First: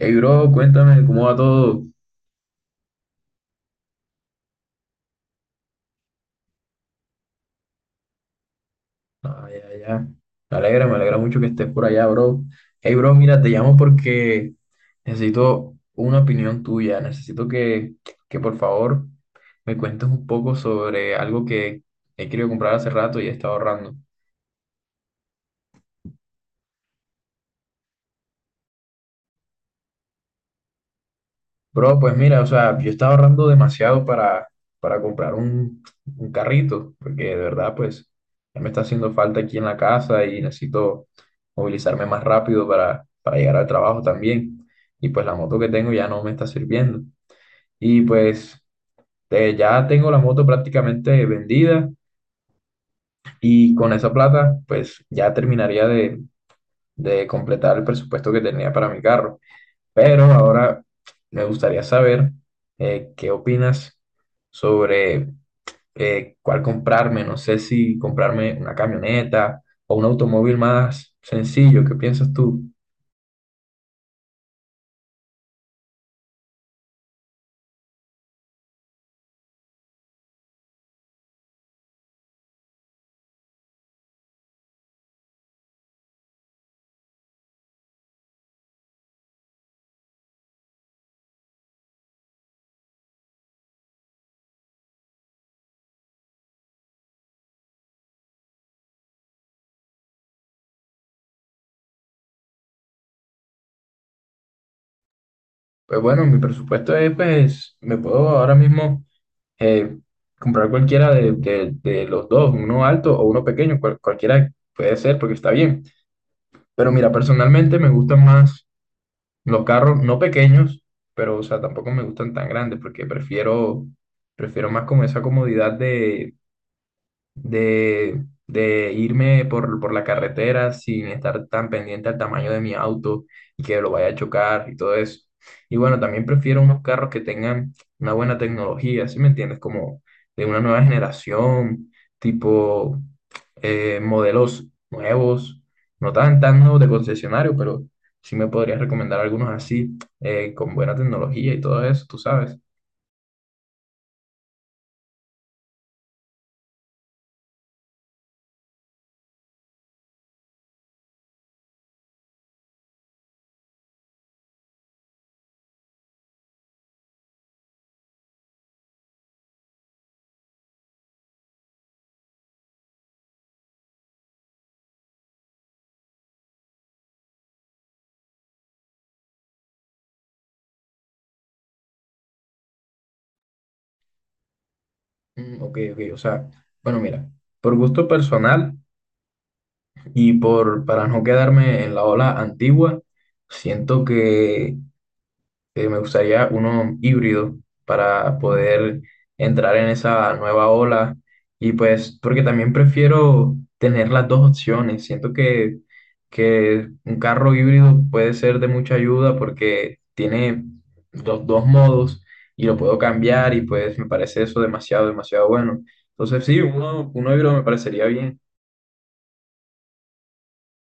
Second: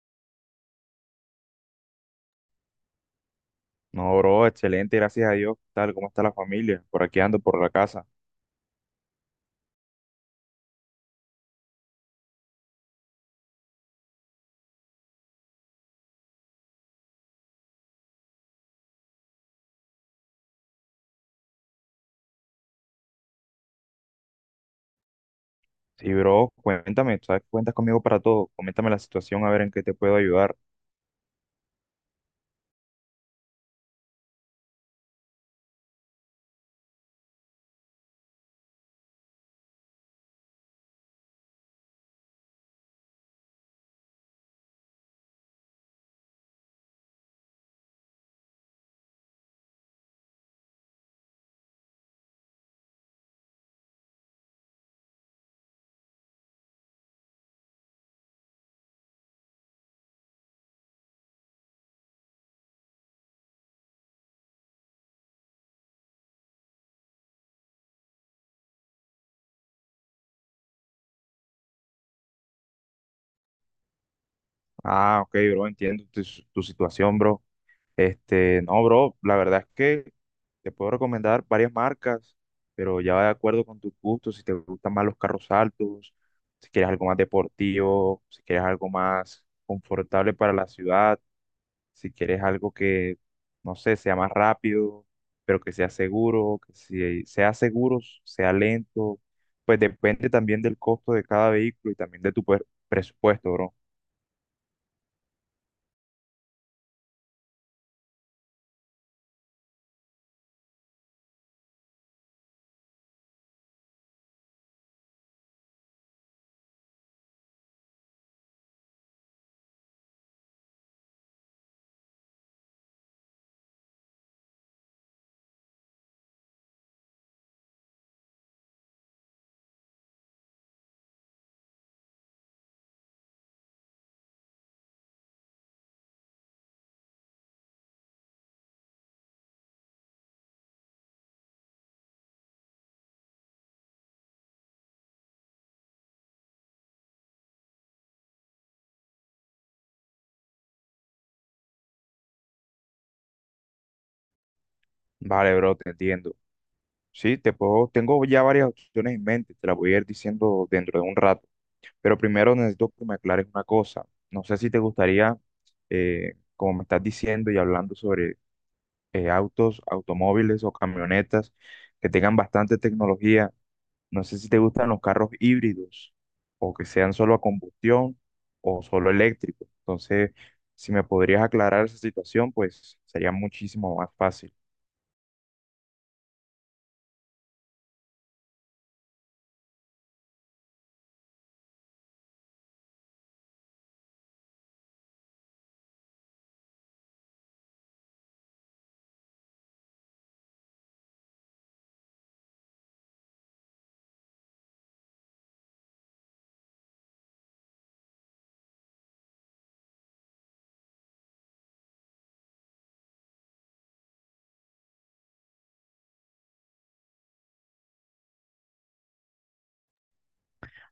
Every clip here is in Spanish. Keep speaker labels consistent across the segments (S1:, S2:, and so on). S1: Hey, bro, cuéntame cómo va todo.
S2: No, bro, excelente, gracias a Dios. ¿Qué tal? ¿Cómo está la familia? Por aquí ando, por la casa.
S1: Ah, ya, ya. Me alegra mucho que estés por allá, bro. Hey, bro, mira, te llamo porque necesito una opinión tuya. Necesito que por favor me cuentes un poco sobre algo que he querido comprar hace rato y he estado ahorrando.
S2: Sí, bro, cuéntame, tú sabes que cuentas conmigo para todo. Coméntame la situación, a ver en qué te puedo ayudar.
S1: Bro, pues mira, o sea, yo estaba ahorrando demasiado para comprar un carrito, porque de verdad, pues, ya me está haciendo falta aquí en la casa y necesito movilizarme más rápido para llegar al trabajo también. Y pues la moto que tengo ya no me está sirviendo. Y pues ya tengo la moto prácticamente vendida y con esa plata, pues ya terminaría de completar el presupuesto que tenía para mi carro. Pero ahora me gustaría saber qué opinas sobre cuál comprarme. No sé si comprarme una camioneta o un automóvil más sencillo. ¿Qué piensas tú?
S2: Ah, ok, bro, entiendo tu situación, bro. Este, no, bro, la verdad es que te puedo recomendar varias marcas, pero ya va de acuerdo con tus gustos, si te gustan más los carros altos, si quieres algo más deportivo, si quieres algo más confortable para la ciudad. Si quieres algo que, no sé, sea más rápido, pero que sea seguro, que si sea seguro, sea lento, pues depende también del costo de cada vehículo y también de presupuesto, bro.
S1: Pues bueno, mi presupuesto es, pues, me puedo ahora mismo eh, comprar cualquiera de los dos, uno alto o uno pequeño, cualquiera puede ser porque está bien. Pero mira, personalmente me gustan más los carros no pequeños, pero o sea, tampoco me gustan tan grandes porque prefiero más como esa comodidad de irme por la carretera sin estar tan pendiente al tamaño de mi auto y que lo vaya a chocar y todo eso. Y bueno, también prefiero unos carros que tengan una buena tecnología, ¿sí me entiendes? Como de una nueva generación, tipo modelos nuevos, no tan nuevos de concesionario, pero sí me podrías recomendar algunos así, con buena tecnología y todo eso, tú sabes.
S2: Vale, bro, te entiendo. Sí, te puedo, tengo ya varias opciones en mente, te las voy a ir diciendo dentro de un rato, pero primero necesito que me aclares una cosa. No sé si te gustaría, como me estás diciendo y hablando sobre autos, automóviles o camionetas que tengan bastante tecnología. No sé si te gustan los carros híbridos o que sean solo a combustión o solo eléctricos. Entonces, si me podrías aclarar esa situación, pues sería muchísimo más fácil.
S1: Ok, ok, o sea, bueno, mira, por gusto personal. Y por, para no quedarme en la ola antigua, siento que me gustaría uno híbrido para poder entrar en esa nueva ola. Y pues, porque también prefiero tener las dos opciones. Siento que un carro híbrido puede ser de mucha ayuda porque tiene dos modos y lo puedo cambiar y pues me parece eso demasiado, demasiado bueno. Entonces, sí, uno híbrido me parecería bien.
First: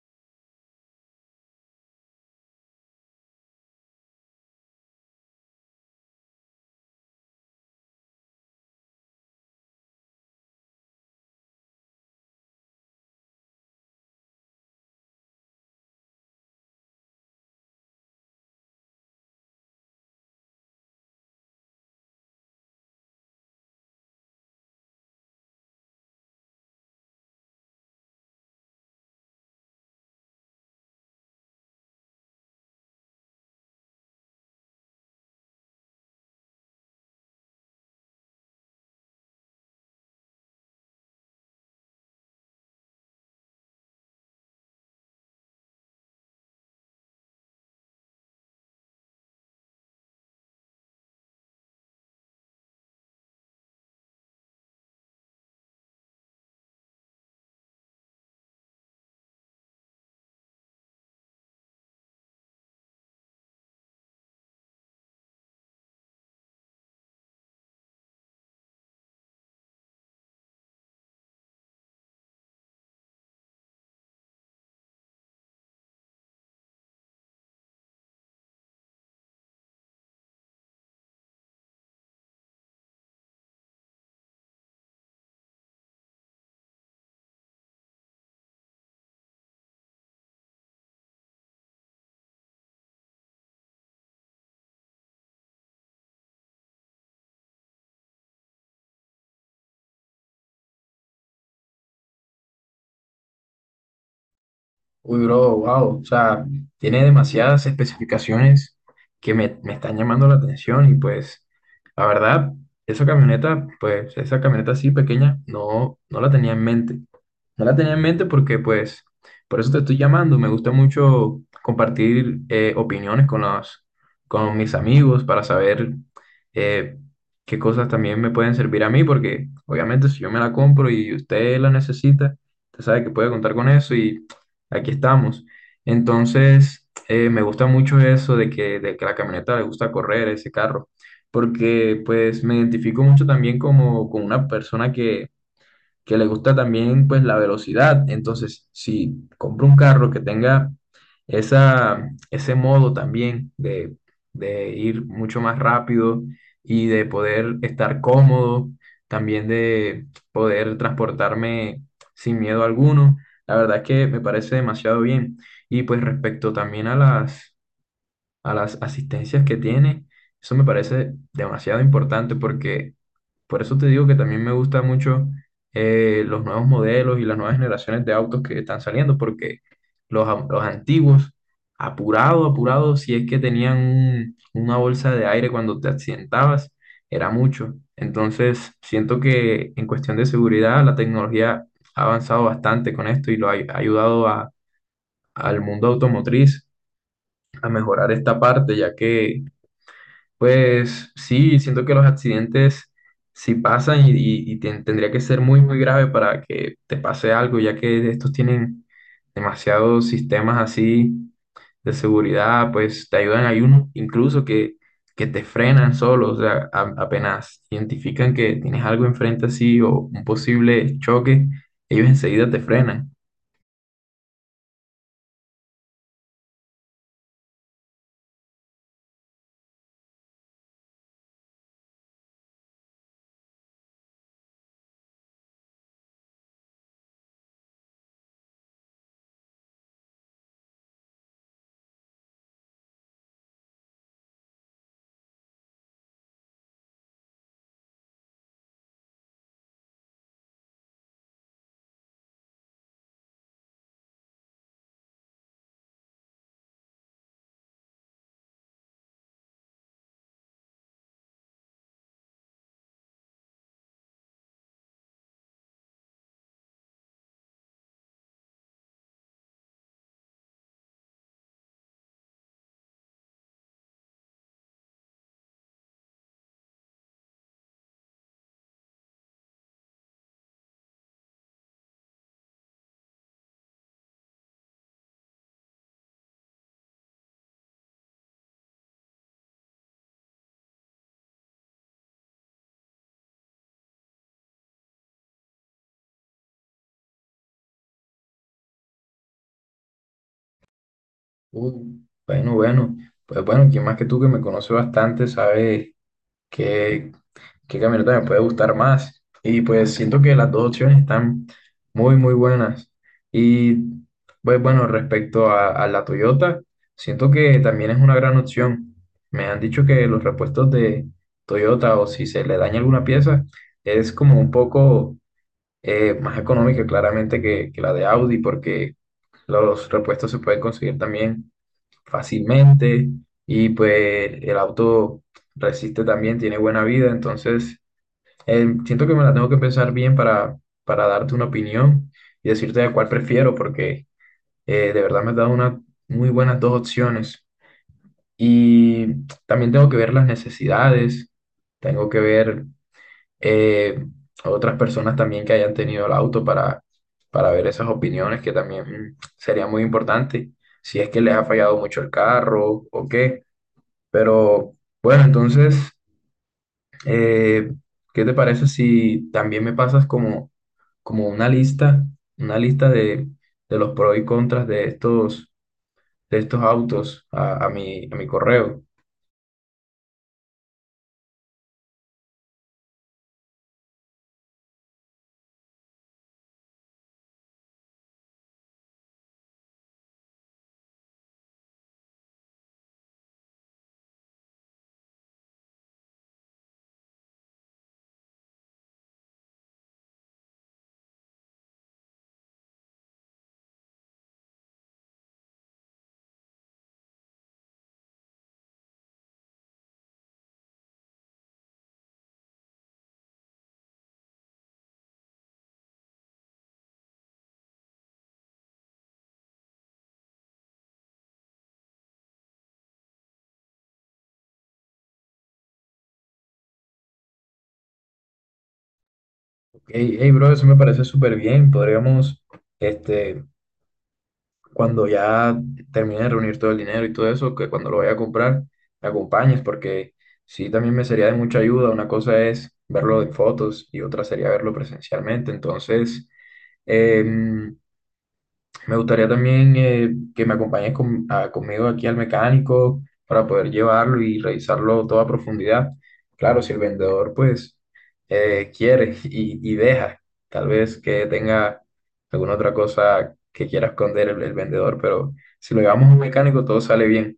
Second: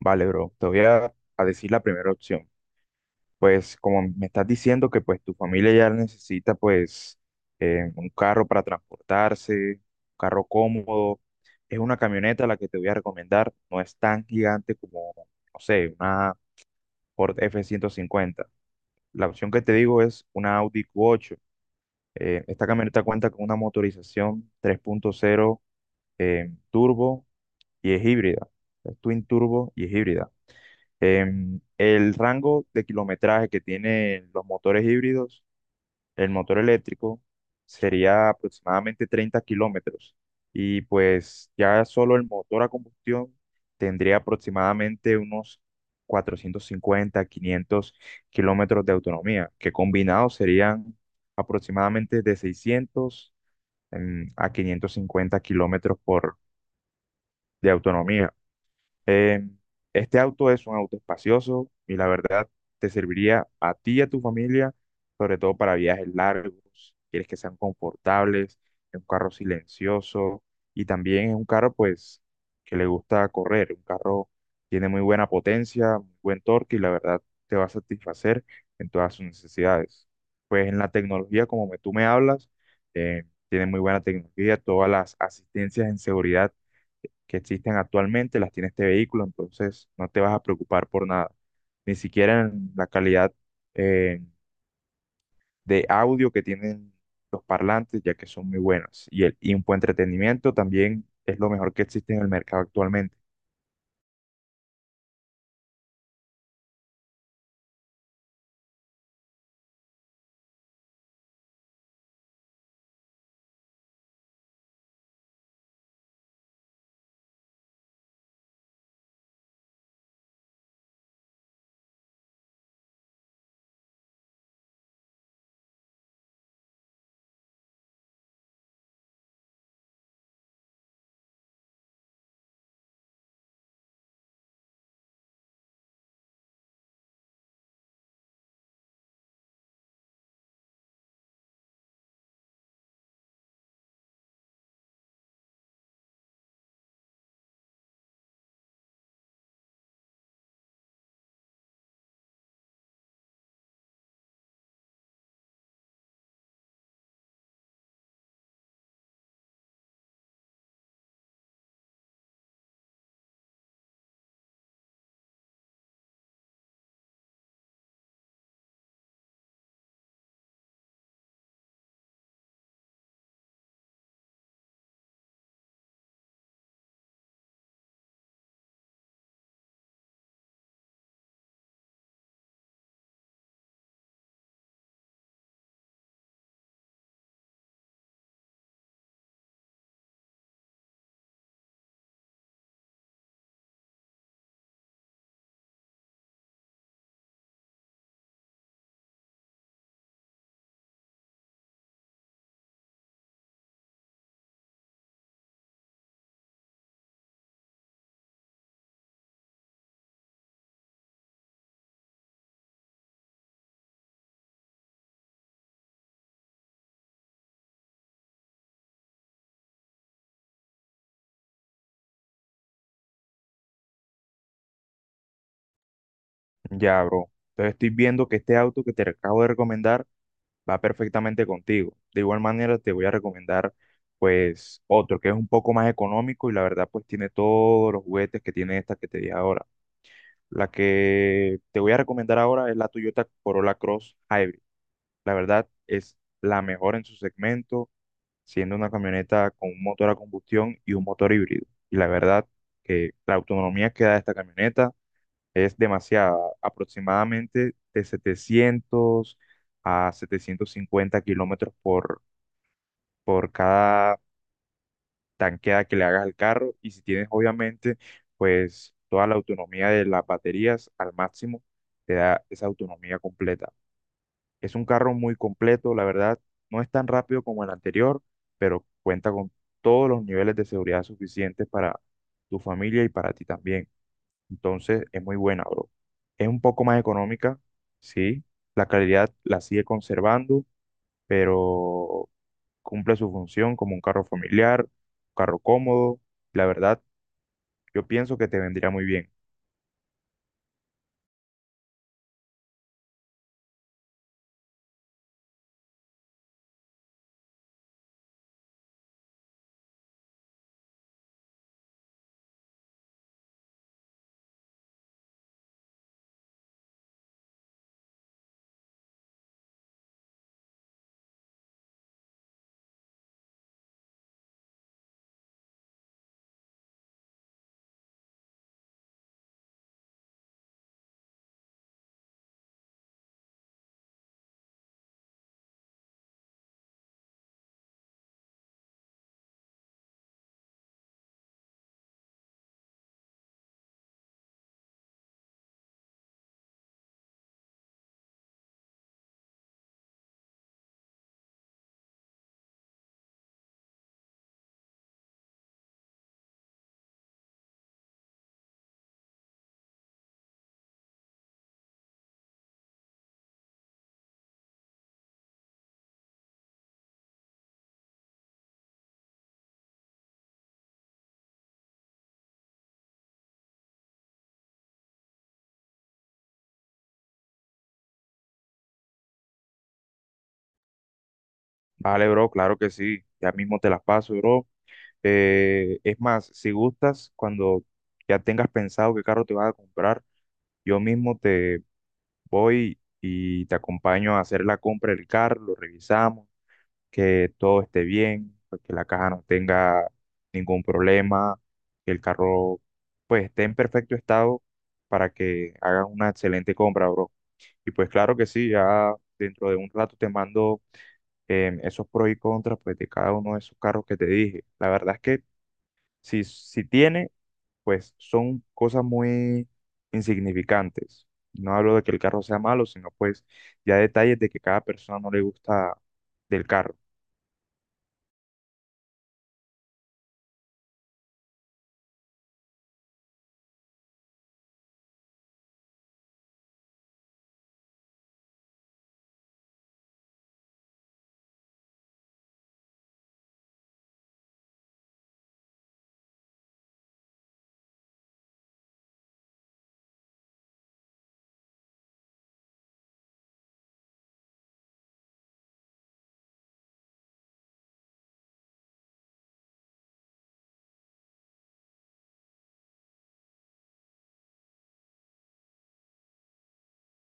S2: Vale, bro, te voy a decir la primera opción. Pues como me estás diciendo que pues tu familia ya necesita pues un carro para transportarse, un carro cómodo, es una camioneta la que te voy a recomendar. No es tan gigante como, no sé, una Ford F-150. La opción que te digo es una Audi Q8. Esta camioneta cuenta con una motorización 3.0, turbo y es híbrida. Es twin turbo y es híbrida. El rango de kilometraje que tienen los motores híbridos, el motor eléctrico, sería aproximadamente 30 kilómetros, y pues ya solo el motor a combustión tendría aproximadamente unos 450, 500 kilómetros de autonomía, que combinados serían aproximadamente de 600 a 550 kilómetros de autonomía. Eh, este auto es un auto espacioso y la verdad te serviría a ti y a tu familia, sobre todo para viajes largos. Quieres que sean confortables, es un carro silencioso y también es un carro pues que le gusta correr. Un carro tiene muy buena potencia, muy buen torque y la verdad te va a satisfacer en todas sus necesidades. Pues en la tecnología, como tú me hablas, tiene muy buena tecnología, todas las asistencias en seguridad que existen actualmente las tiene este vehículo, entonces no te vas a preocupar por nada. Ni siquiera en la calidad eh, de audio que tienen los parlantes, ya que son muy buenas. Y, el, y un buen entretenimiento también es lo mejor que existe en el mercado actualmente.
S1: Uy, bro, wow. O sea, tiene demasiadas especificaciones que me están llamando la atención y pues, la verdad, esa camioneta, pues, esa camioneta así pequeña, no, no la tenía en mente. No la tenía en mente porque, pues, por eso te estoy llamando. Me gusta mucho compartir opiniones con con mis amigos para saber eh, qué cosas también me pueden servir a mí, porque obviamente si yo me la compro y usted la necesita, usted sabe que puede contar con eso aquí estamos. Entonces, me gusta mucho eso de que la camioneta le gusta correr, ese carro, porque pues me identifico mucho también como, como una persona que le gusta también pues la velocidad. Entonces, si compro un carro que tenga ese modo también de ir mucho más rápido y de poder estar cómodo, también de poder transportarme sin miedo alguno, la verdad es que me parece demasiado bien. Y pues respecto también a a las asistencias que tiene, eso me parece demasiado importante porque por eso te digo que también me gusta mucho los nuevos modelos y las nuevas generaciones de autos que están saliendo, porque los antiguos, apurado, apurado, si es que tenían una bolsa de aire cuando te accidentabas, era mucho. Entonces, siento que en cuestión de seguridad, la tecnología ha avanzado bastante con esto y ha ayudado al mundo automotriz a mejorar esta parte, ya que pues sí, siento que los accidentes sí pasan y tendría que ser muy, muy grave para que te pase algo, ya que estos tienen demasiados sistemas así de seguridad, pues te ayudan, hay unos incluso que te frenan solo, o sea, apenas identifican que tienes algo enfrente así o un posible choque, ellos enseguida te frenan.
S2: Ya, bro. Entonces estoy viendo que este auto que te acabo de recomendar va perfectamente contigo. De igual manera te voy a recomendar pues otro que es un poco más económico y la verdad pues tiene todos los juguetes que tiene esta que te dije ahora. La que te voy a recomendar ahora es la Toyota Corolla Cross Hybrid. La verdad es la mejor en su segmento, siendo una camioneta con un motor a combustión y un motor híbrido. Y la verdad que la autonomía que da esta camioneta es demasiada, aproximadamente de 700 a 750 kilómetros por cada tanqueada que le hagas al carro, y si tienes obviamente pues toda la autonomía de las baterías al máximo, te da esa autonomía completa. Es un carro muy completo, la verdad, no es tan rápido como el anterior, pero cuenta con todos los niveles de seguridad suficientes para tu familia y para ti también. Entonces es muy buena, bro. Es un poco más económica, sí, la calidad la sigue conservando, pero cumple su función como un carro familiar, un carro cómodo. La verdad, yo pienso que te vendría muy bien.
S1: Uh, bueno, bueno, pues bueno, quien más que tú que me conoce bastante sabe qué camioneta me puede gustar más. Y pues siento que las dos opciones están muy, muy buenas. Y pues bueno, respecto a la Toyota, siento que también es una gran opción. Me han dicho que los repuestos de Toyota o si se le daña alguna pieza es como un poco más económica claramente que la de Audi porque los repuestos se pueden conseguir también fácilmente y pues el auto resiste también, tiene buena vida, entonces siento que me la tengo que pensar bien para darte una opinión y decirte de cuál prefiero, porque de verdad me has dado muy buenas dos opciones. Y también tengo que ver las necesidades, tengo que ver eh, a otras personas también que hayan tenido el auto para ver esas opiniones, que también sería muy importante, si es que les ha fallado mucho el carro o qué. Pero bueno, entonces… Eh, ¿qué te parece si también me pasas como, como una lista de los pros y contras de de estos autos a mi correo?
S2: Vale, bro, claro que sí. Ya mismo te las paso, bro. Es más, si gustas, cuando ya tengas pensado qué carro te vas a comprar, yo mismo te voy y te acompaño a hacer la compra del carro, lo revisamos, que todo esté bien, pues, que la caja no tenga ningún problema, que el carro pues esté en perfecto estado para que hagas una excelente compra, bro. Y pues claro que sí, ya dentro de un rato te mando esos pros y contras pues, de cada uno de esos carros que te dije. La verdad es que si tiene, pues son cosas muy insignificantes. No hablo de que el carro sea malo, sino pues ya detalles de que cada persona no le gusta del carro.
S1: Hey, hey, bro, eso me parece súper bien. Podríamos, este, cuando ya termine de reunir todo el dinero y todo eso, que cuando lo vaya a comprar, me acompañes, porque sí, también me sería de mucha ayuda. Una cosa es verlo en fotos y otra sería verlo presencialmente. Entonces, em, me gustaría también que me acompañes conmigo aquí al mecánico para poder llevarlo y revisarlo todo a profundidad. Claro, si el vendedor pues quiere y deja, tal vez que tenga alguna otra cosa que quiera esconder el vendedor, pero si lo llevamos a un mecánico todo sale bien.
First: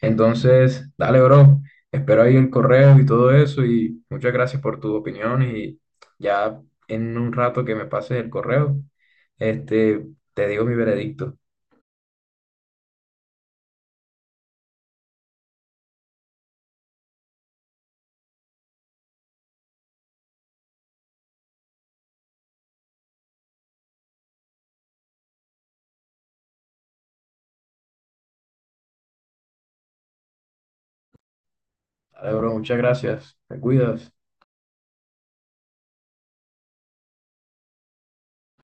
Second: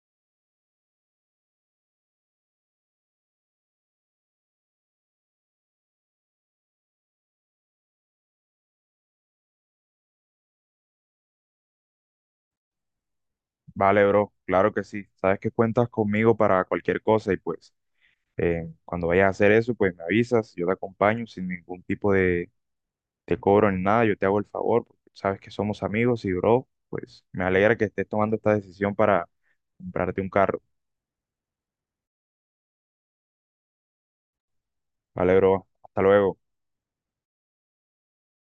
S1: Entonces, dale, bro. Espero ahí el correo y todo eso. Y muchas gracias por tu opinión. Y ya en un rato que me pases el correo, este, te digo mi veredicto.
S2: Vale, bro, claro que sí. Sabes que cuentas conmigo para cualquier cosa y pues cuando vayas a hacer eso, pues me avisas, yo te acompaño sin ningún tipo de te cobro ni nada, yo te hago el favor, porque sabes que somos amigos y bro, pues me alegra que estés tomando esta decisión para comprarte un carro.
S1: Dale, bro. Muchas gracias. Te cuidas.
S2: Vale, bro, hasta luego.